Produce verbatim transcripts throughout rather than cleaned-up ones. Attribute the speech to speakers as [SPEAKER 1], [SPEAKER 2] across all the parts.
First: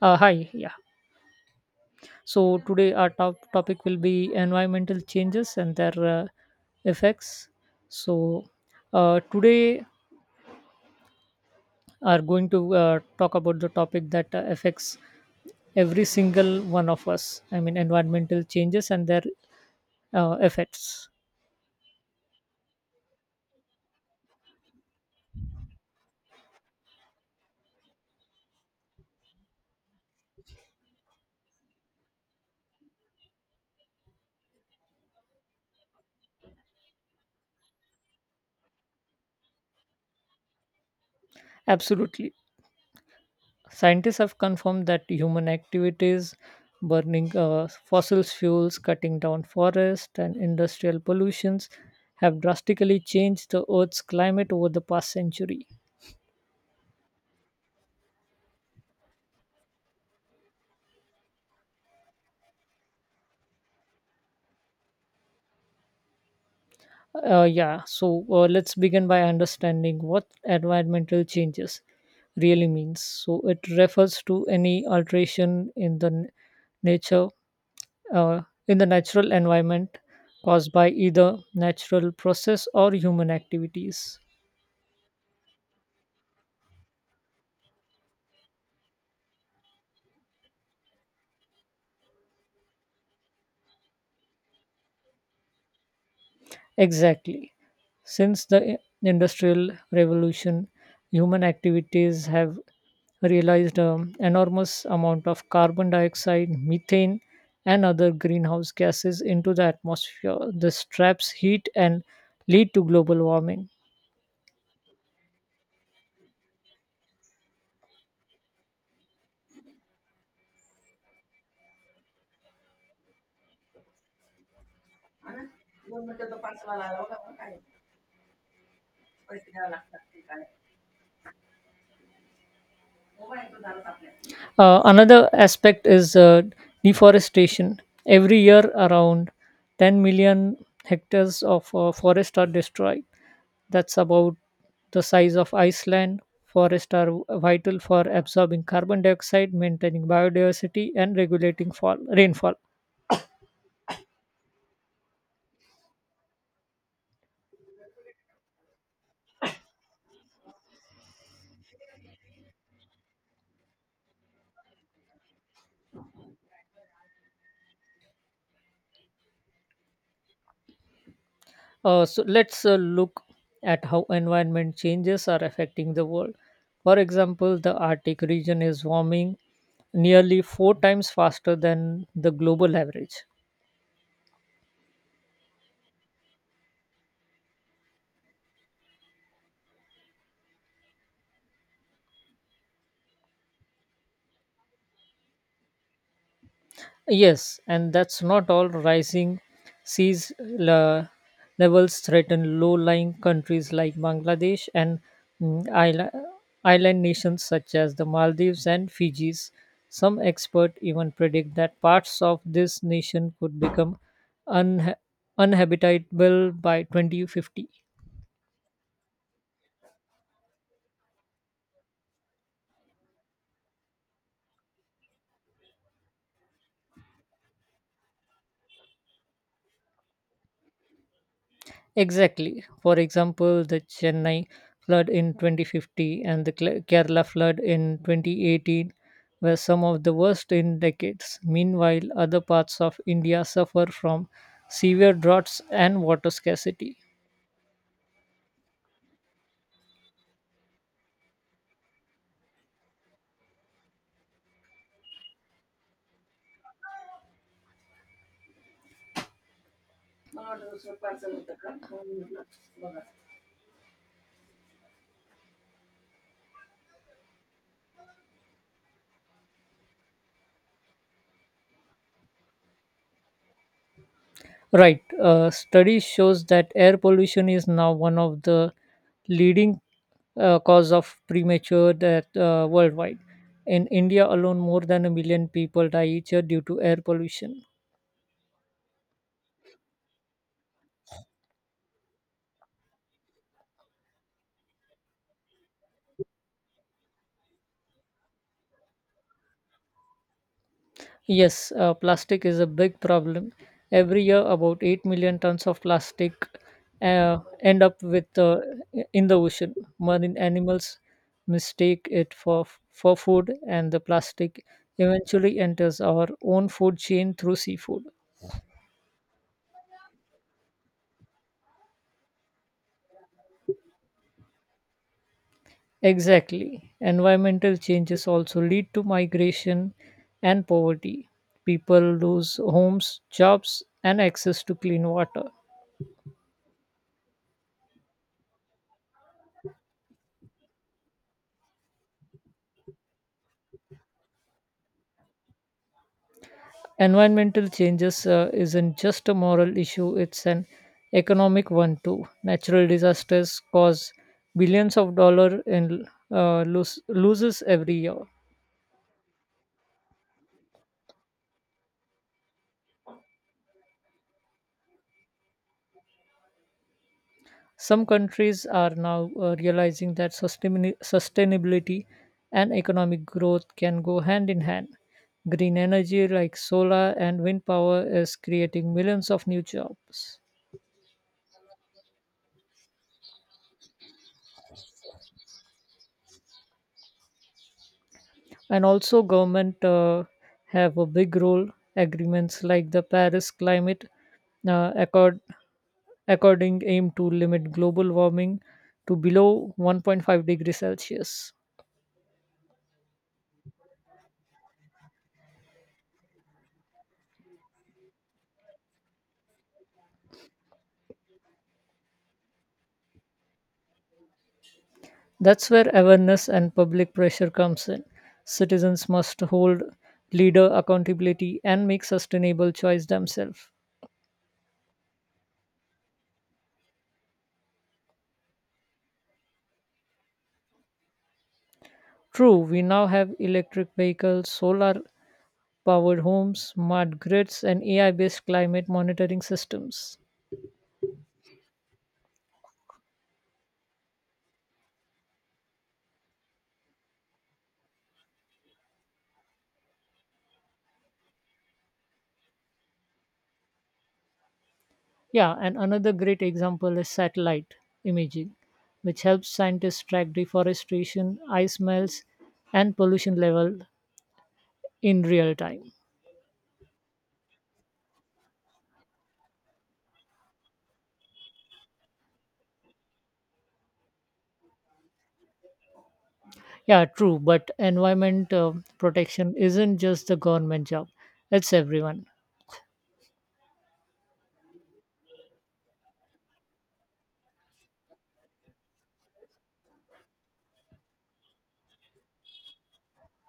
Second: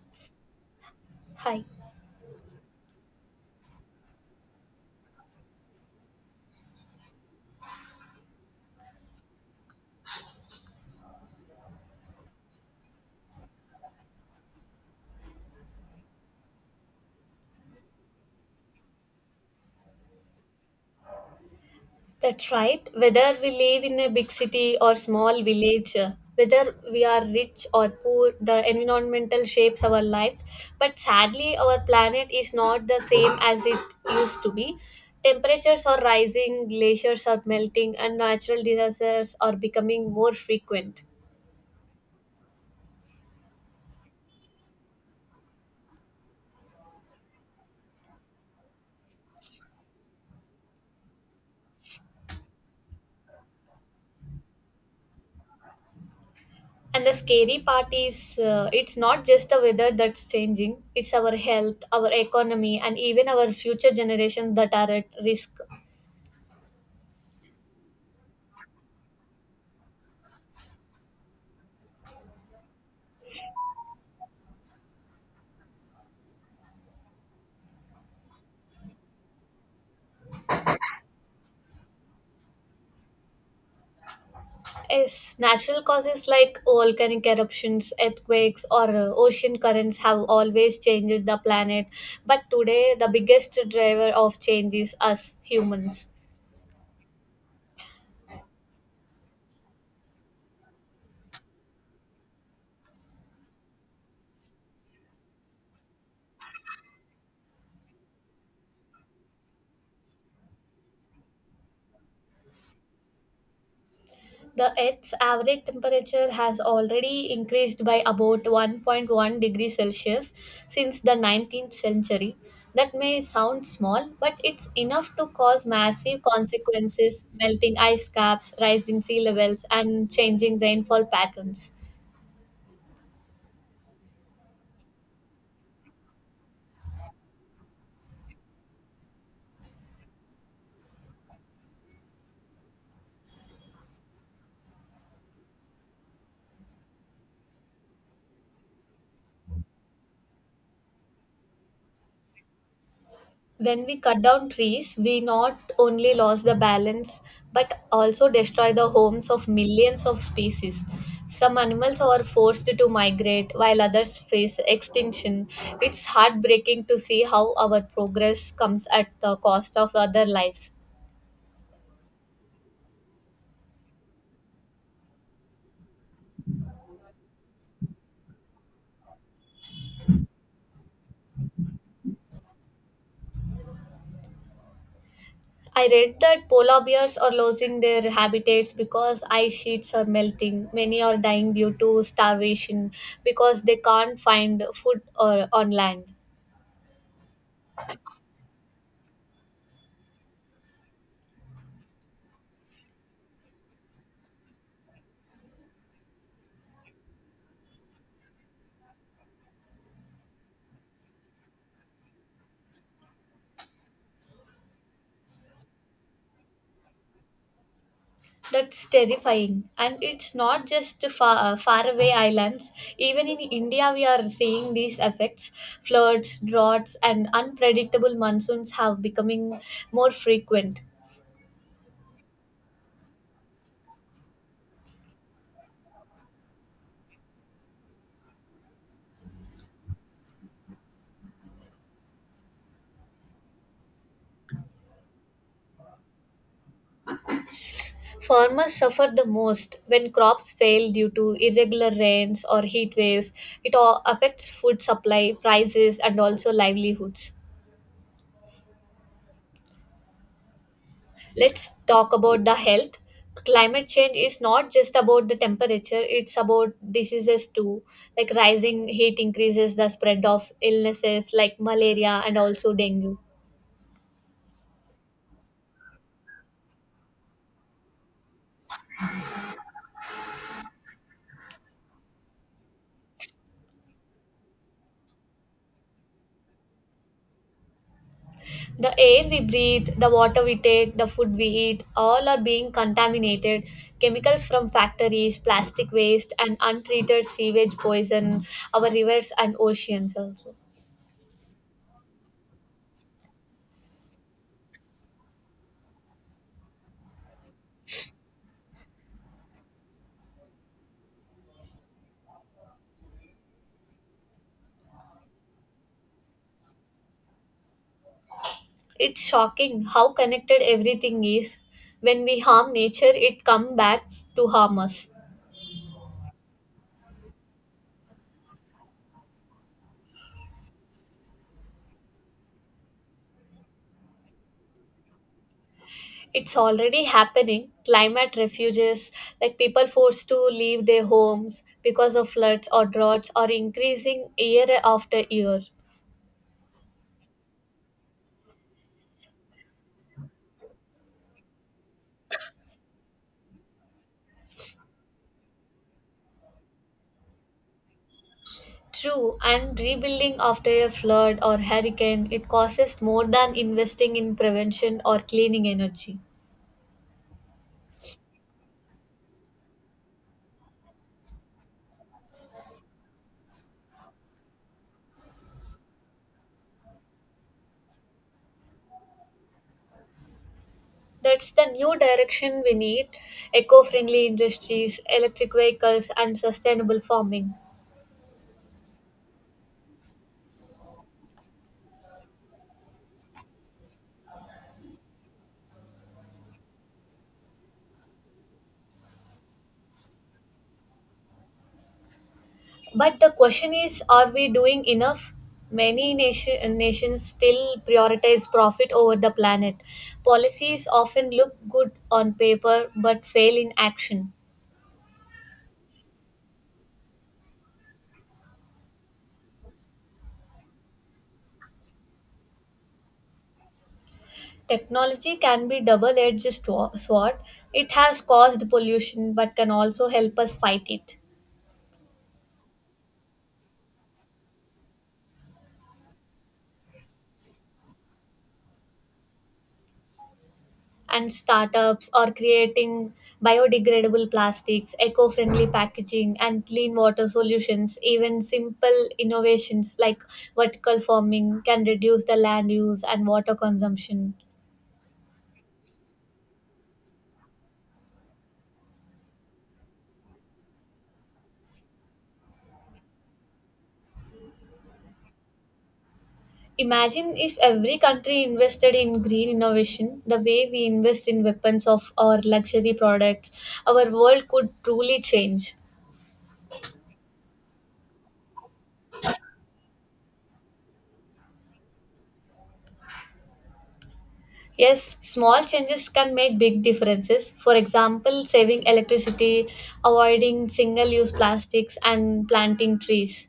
[SPEAKER 1] Uh, hi, yeah.
[SPEAKER 2] Hi.
[SPEAKER 1] So today our top topic will be environmental changes and their uh, effects. So uh, today are going to uh, talk about the topic that uh, affects every single one of us. I mean, environmental changes and their uh, effects.
[SPEAKER 2] That's right. Whether we live in a big city or small village, uh, whether we are rich or poor, the environmental shapes our lives. But sadly, our planet is not the same as it used to be. Temperatures are rising, glaciers are melting, and natural disasters are becoming more frequent.
[SPEAKER 1] Absolutely. Scientists have confirmed that human activities, burning uh, fossil fuels, cutting down forests, and industrial pollutions have drastically changed the Earth's climate over the past century.
[SPEAKER 2] And the scary part is, uh, it's not just the weather that's changing, it's our health, our economy, and even our future generations that are at risk.
[SPEAKER 1] Uh, yeah, so uh, let's begin by understanding what environmental changes really means. So it refers to any alteration in the n- nature, uh, in the natural environment caused by either natural process or human activities.
[SPEAKER 2] Yes, natural causes like volcanic eruptions, earthquakes, or uh, ocean currents have always changed the planet. But today, the biggest driver of change is us humans.
[SPEAKER 1] Exactly. Since the Industrial Revolution, human activities have realized an enormous amount of carbon dioxide, methane, and other greenhouse gases into the atmosphere. This traps heat and lead to global warming.
[SPEAKER 2] The Earth's average temperature has already increased by about one point one degrees Celsius since the nineteenth century. That may sound small, but it's enough to cause massive consequences melting ice caps, rising sea levels, and changing rainfall patterns.
[SPEAKER 1] Uh, another aspect is uh, deforestation. Every year, around ten million hectares of uh, forest are destroyed. That's about the size of Iceland. Forests are vital for absorbing carbon dioxide, maintaining biodiversity, and regulating fall, rainfall.
[SPEAKER 2] When we cut down trees, we not only lose the balance but also destroy the homes of millions of species. Some animals are forced to migrate while others face extinction. It's heartbreaking to see how our progress comes at the cost of other lives.
[SPEAKER 1] Uh, so let's uh, look at how environment changes are affecting the world. For example, the Arctic region is warming nearly four times faster than the global average.
[SPEAKER 2] I read that polar bears are losing their habitats because ice sheets are melting. Many are dying due to starvation because they can't find food or on land.
[SPEAKER 1] Yes, and that's not all. Rising seas le- levels threaten low lying countries like Bangladesh and mm, isla- island nations such as the Maldives and Fijis. Some experts even predict that parts of this nation could become unha- uninhabitable by twenty fifty.
[SPEAKER 2] That's terrifying. And it's not just the far, faraway islands. Even in India, we are seeing these effects. Floods, droughts, and unpredictable monsoons have becoming more frequent.
[SPEAKER 1] Exactly. For example, the Chennai flood in twenty fifty and the Kla- Kerala flood in twenty eighteen were some of the worst in decades. Meanwhile, other parts of India suffer from severe droughts and water scarcity.
[SPEAKER 2] Farmers suffer the most when crops fail due to irregular rains or heat waves. It all affects food supply, prices, and also livelihoods. Let's talk about the health. Climate change is not just about the temperature, it's about diseases too. Like rising heat increases the spread of illnesses like malaria and also dengue.
[SPEAKER 1] Right. Uh, study shows that air pollution is now one of the leading uh, cause of premature death uh, worldwide. In India alone, more than a million people die each year due to air pollution.
[SPEAKER 2] The air we breathe, the water we take, the food we eat, all are being contaminated. Chemicals from factories, plastic waste, and untreated sewage poison our rivers and oceans also.
[SPEAKER 1] Yes, uh, plastic is a big problem. Every year, about eight million tons of plastic uh, end up with uh, in the ocean. Marine animals mistake it for for food, and the plastic eventually enters our own food chain through seafood.
[SPEAKER 2] It's shocking how connected everything is. When we harm nature, it comes back to harm us.
[SPEAKER 1] Exactly. Environmental changes also lead to migration and poverty. People lose homes, jobs, and access to clean water.
[SPEAKER 2] It's already happening. Climate refuges, like people forced to leave their homes because of floods or droughts, are increasing year after year.
[SPEAKER 1] Environmental changes uh, isn't just a moral issue, it's an economic one too. Natural disasters cause billions of dollars in uh, los- loses every year.
[SPEAKER 2] True, and rebuilding after a flood or hurricane, it costs more than investing in prevention or cleaning energy.
[SPEAKER 1] Some countries are now uh, realizing that sustainabili- sustainability and economic growth can go hand in hand. Green energy like solar and wind power is creating millions of new jobs.
[SPEAKER 2] That's the new direction we need eco friendly industries, electric vehicles, and sustainable farming.
[SPEAKER 1] And also government uh, have a big role. Agreements like the Paris Climate uh, Accord according aim to limit global warming to below one point five degrees Celsius.
[SPEAKER 2] But the question is, are we doing enough? Many nation, nations still prioritize profit over the planet. Policies often look good on paper but fail in action.
[SPEAKER 1] That's where awareness and public pressure comes in. Citizens must hold leader accountability and make sustainable choice themselves.
[SPEAKER 2] Technology can be double edged sword. It has caused pollution but can also help us fight it.
[SPEAKER 1] True, we now have electric vehicles, solar powered homes, smart grids, and AI based climate monitoring systems.
[SPEAKER 2] And startups are creating biodegradable plastics, eco friendly packaging, and clean water solutions. Even simple innovations like vertical farming can reduce the land use and water consumption.
[SPEAKER 1] Yeah, and another great example is satellite imaging, which helps scientists track deforestation, ice melts, and pollution level in real time.
[SPEAKER 2] Imagine if every country invested in green innovation the way we invest in weapons of our luxury products, our world could truly change.
[SPEAKER 1] Yeah, true, but environment uh, protection isn't just the government job, it's everyone.
[SPEAKER 2] Yes, small changes can make big differences. For example, saving electricity, avoiding single use plastics, and planting trees.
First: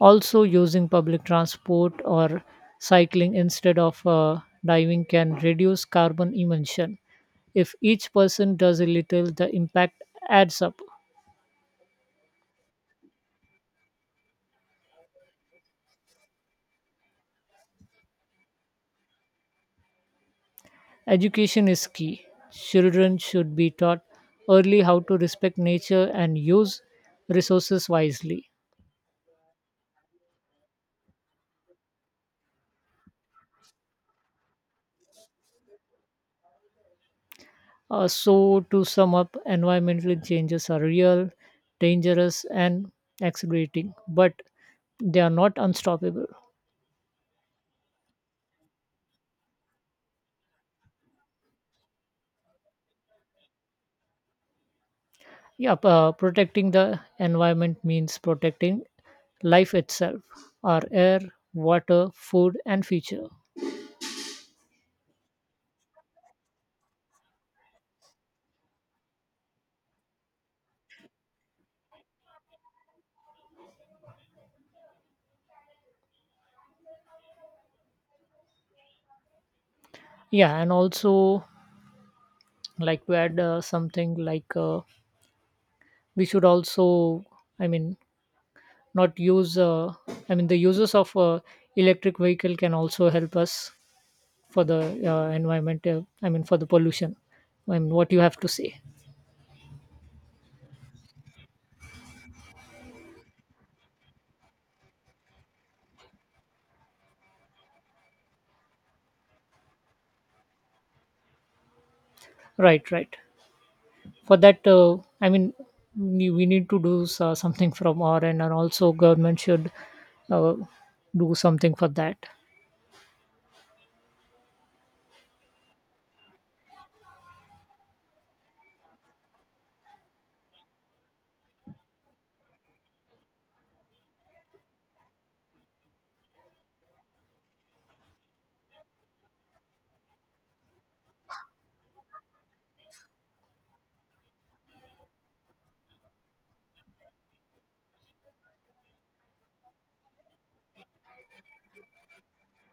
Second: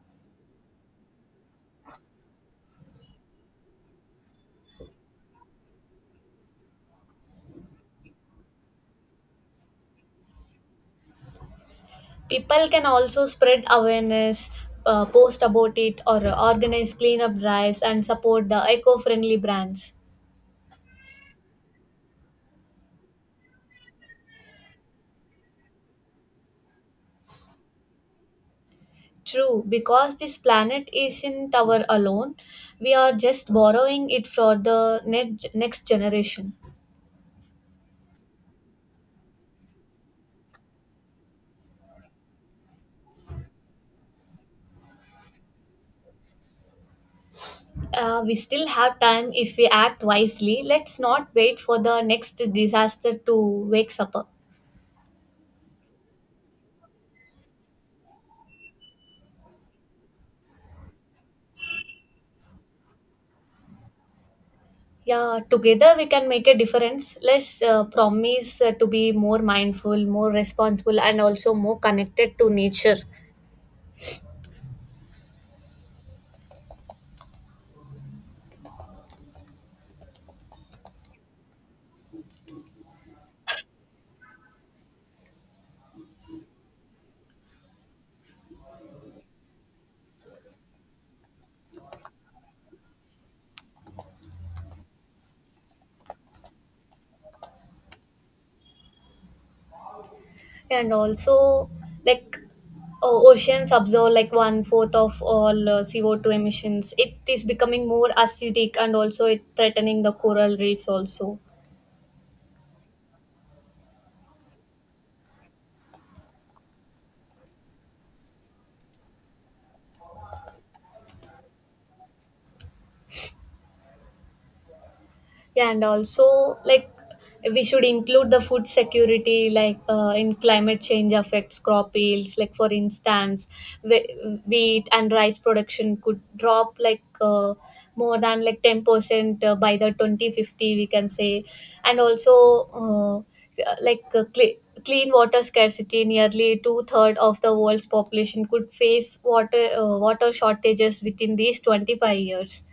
[SPEAKER 1] Also, using public transport or cycling instead of uh, diving can reduce carbon emission. If each person does a little, the impact adds up.
[SPEAKER 2] People can also spread awareness, uh, post about it, or organize cleanup drives and support the eco friendly brands.
[SPEAKER 1] Education is key. Children should be taught early how to respect nature and use resources wisely.
[SPEAKER 2] True, because this planet isn't our alone, we are just borrowing it for the ne- next generation.
[SPEAKER 1] Uh, so, to sum up, environmental changes are real, dangerous, and accelerating, but they are not unstoppable.
[SPEAKER 2] Uh, we still have time if we act wisely. Let's not wait for the next disaster to wake us up.
[SPEAKER 1] Yeah, p- uh, protecting the environment means protecting life itself, our air, water, food, and future.
[SPEAKER 2] Yeah, together we can make a difference. Let's uh, promise uh, to be more mindful, more responsible, and also more connected to nature.
[SPEAKER 1] Yeah, and also like to add uh, something like. Uh, we should also, I mean, not use uh, I mean the uses of uh, electric vehicle can also help us for the uh, environment, uh, I mean for the pollution. I mean, what you have to say?
[SPEAKER 2] And also, like, o- oceans absorb like one fourth of all uh, C O two emissions. It is becoming more acidic and also it threatening the coral reefs also.
[SPEAKER 1] Right, right, for that, uh, I mean, we we need to do s- uh, something from our end, and also government should uh, do something for that.
[SPEAKER 2] Yeah, and also like we should include the food security, like, uh, in climate change affects crop yields. Like for instance, whe- wheat and rice production could drop like, uh, more than like ten percent uh, by the twenty fifty, we can say, and also uh, like uh, cle clean water scarcity. Nearly two third of the world's population could face water uh, water shortages within these twenty-five years.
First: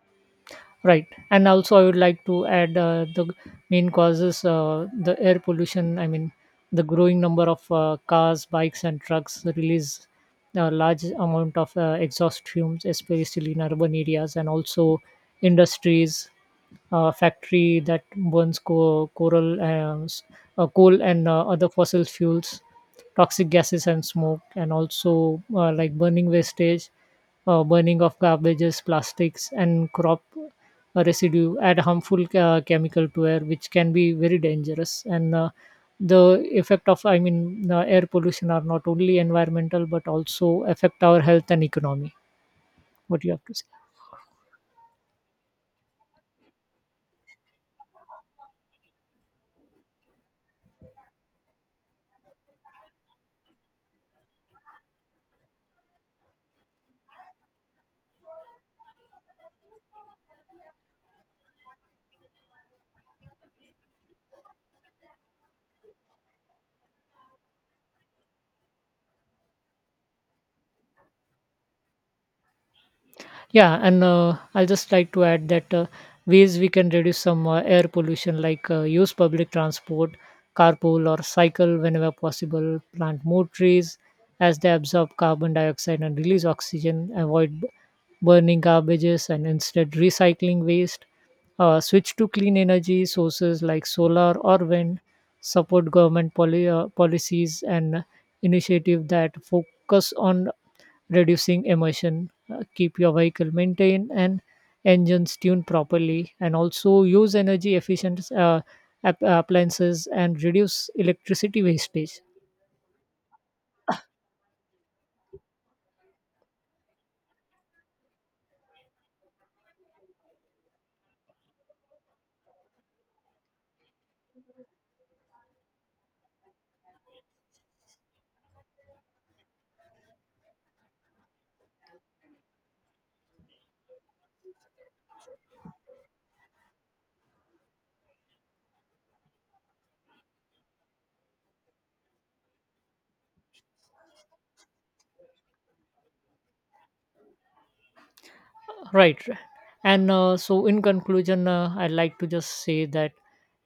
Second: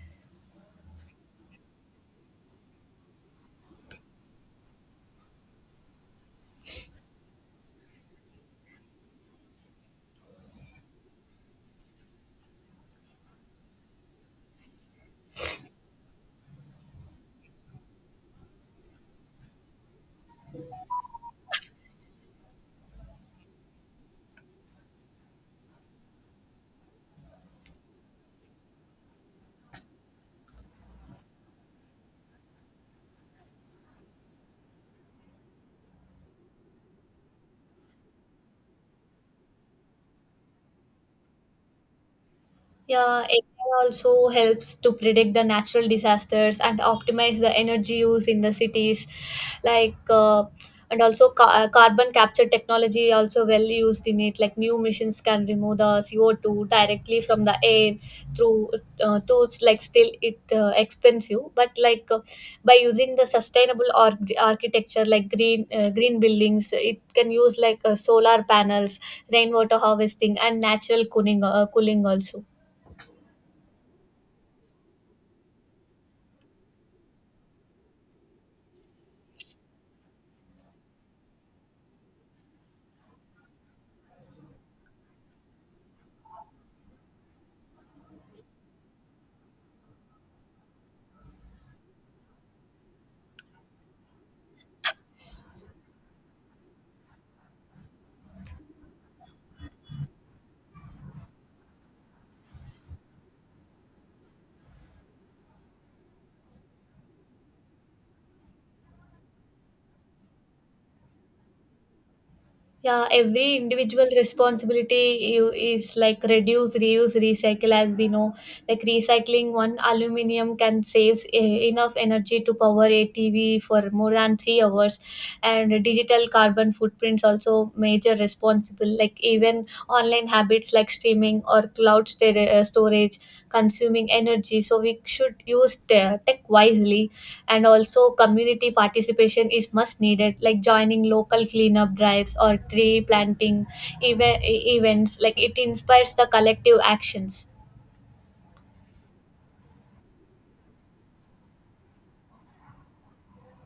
[SPEAKER 1] Right, and also I would like to add uh, the g- main causes: uh, the air pollution. I mean, the growing number of uh, cars, bikes, and trucks release a large amount of uh, exhaust fumes, especially in urban areas, and also industries, uh, factory that burns co- coral, uh, s- uh, coal, and uh, other fossil fuels, toxic gases and smoke, and also uh, like burning wastage, uh, burning of garbages, plastics, and crop uh, residue add harmful uh, chemical to air, which can be very dangerous. And uh, the effect of, I mean, uh, air pollution are not only environmental but also affect our health and economy. What
[SPEAKER 2] Yeah,
[SPEAKER 1] do you have to say?
[SPEAKER 2] A I also helps to predict the natural disasters and optimize the energy use in the cities, like uh, and also ca- uh, carbon capture technology also well used in it. Like new missions can remove the C O two directly from the air through uh, tools. Like still it uh, expensive, but like, uh, by using the sustainable or- architecture, like green uh, green buildings, it can use like uh, solar panels, rainwater harvesting, and natural cooling uh, cooling also.
[SPEAKER 1] Yeah, and uh, I'll just like to add that uh, ways we can reduce some uh, air pollution, like uh, use public transport, carpool or cycle whenever possible, plant more trees as they absorb carbon dioxide and release oxygen, avoid b- burning garbages and instead recycling waste, uh, switch to clean energy sources like solar or wind, support government poli- uh, policies and initiative that focus on reducing emission, uh, keep your vehicle maintained and engines tuned properly, and also use energy efficient uh, app- appliances and reduce electricity wastage.
[SPEAKER 2] Yeah, every individual responsibility you- is like reduce, reuse, recycle, as we know. Like recycling one aluminium can save eh, enough energy to power a T V for more than three hours, and digital carbon footprints also major responsible. Like even online habits like streaming or cloud sta- uh, storage consuming energy. So we should use te- tech wisely and also community participation is much needed like joining local cleanup drives or tree planting eve- events like it inspires the collective actions.
[SPEAKER 1] Right. Right. And uh, so, in conclusion, uh, I'd like to just say that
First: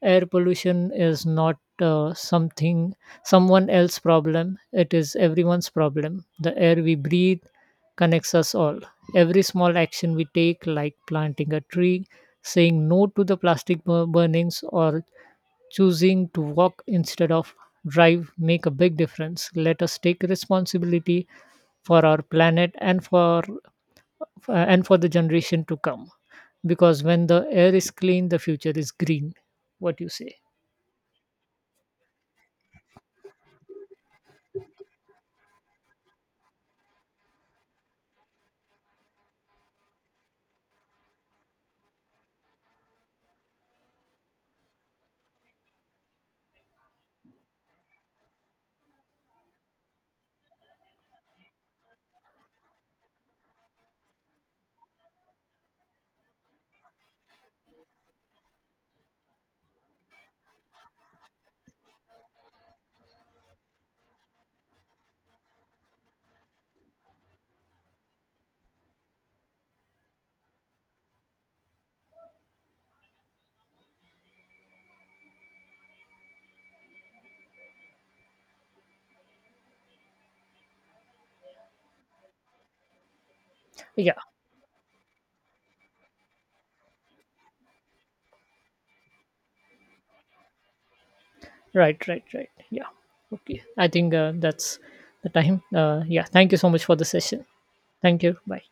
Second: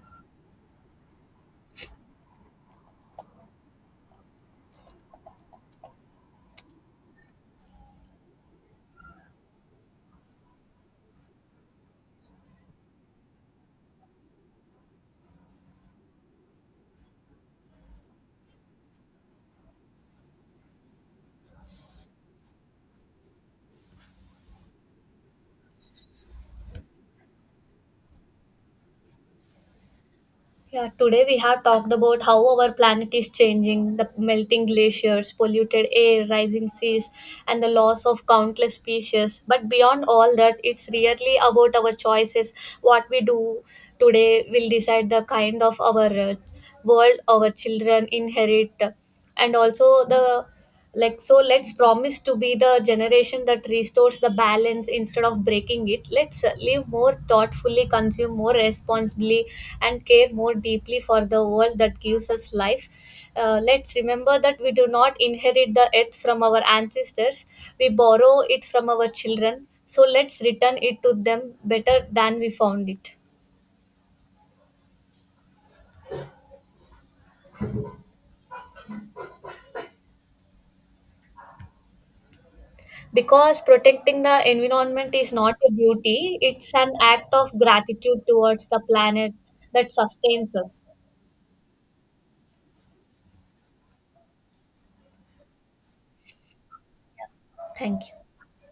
[SPEAKER 1] air pollution is not uh, something someone else problem. It is everyone's problem. The air we breathe connects us all. Every small action we take, like planting a tree, saying no to the plastic bur- burnings, or choosing to walk instead of drive, make a big difference. Let us take responsibility for our planet and for f- uh, and for the generation to come, because when the air is clean, the future is green. What you say?
[SPEAKER 2] Yeah, today we have talked about how our planet is changing, the melting glaciers, polluted air, rising seas, and the loss of countless species. But beyond all that, it's really about our choices. What we do today will decide the kind of our uh, world our children inherit, and also the, like, so let's promise to be the generation that restores the balance instead of breaking it. Let's uh, live more thoughtfully, consume more responsibly, and care more deeply for the world that gives us life. Uh, let's remember that we do not inherit the earth from our ancestors, we borrow it from our children, so let's return it to them better than we found it. Because
[SPEAKER 1] Yeah.
[SPEAKER 2] protecting the environment is not a duty, it's an act of gratitude towards the planet that sustains us.
[SPEAKER 1] Right, right, right, yeah. Okay, I think uh, that's the time. Uh, yeah, thank you so much for the session.
[SPEAKER 2] Thank you.
[SPEAKER 1] Thank you, bye.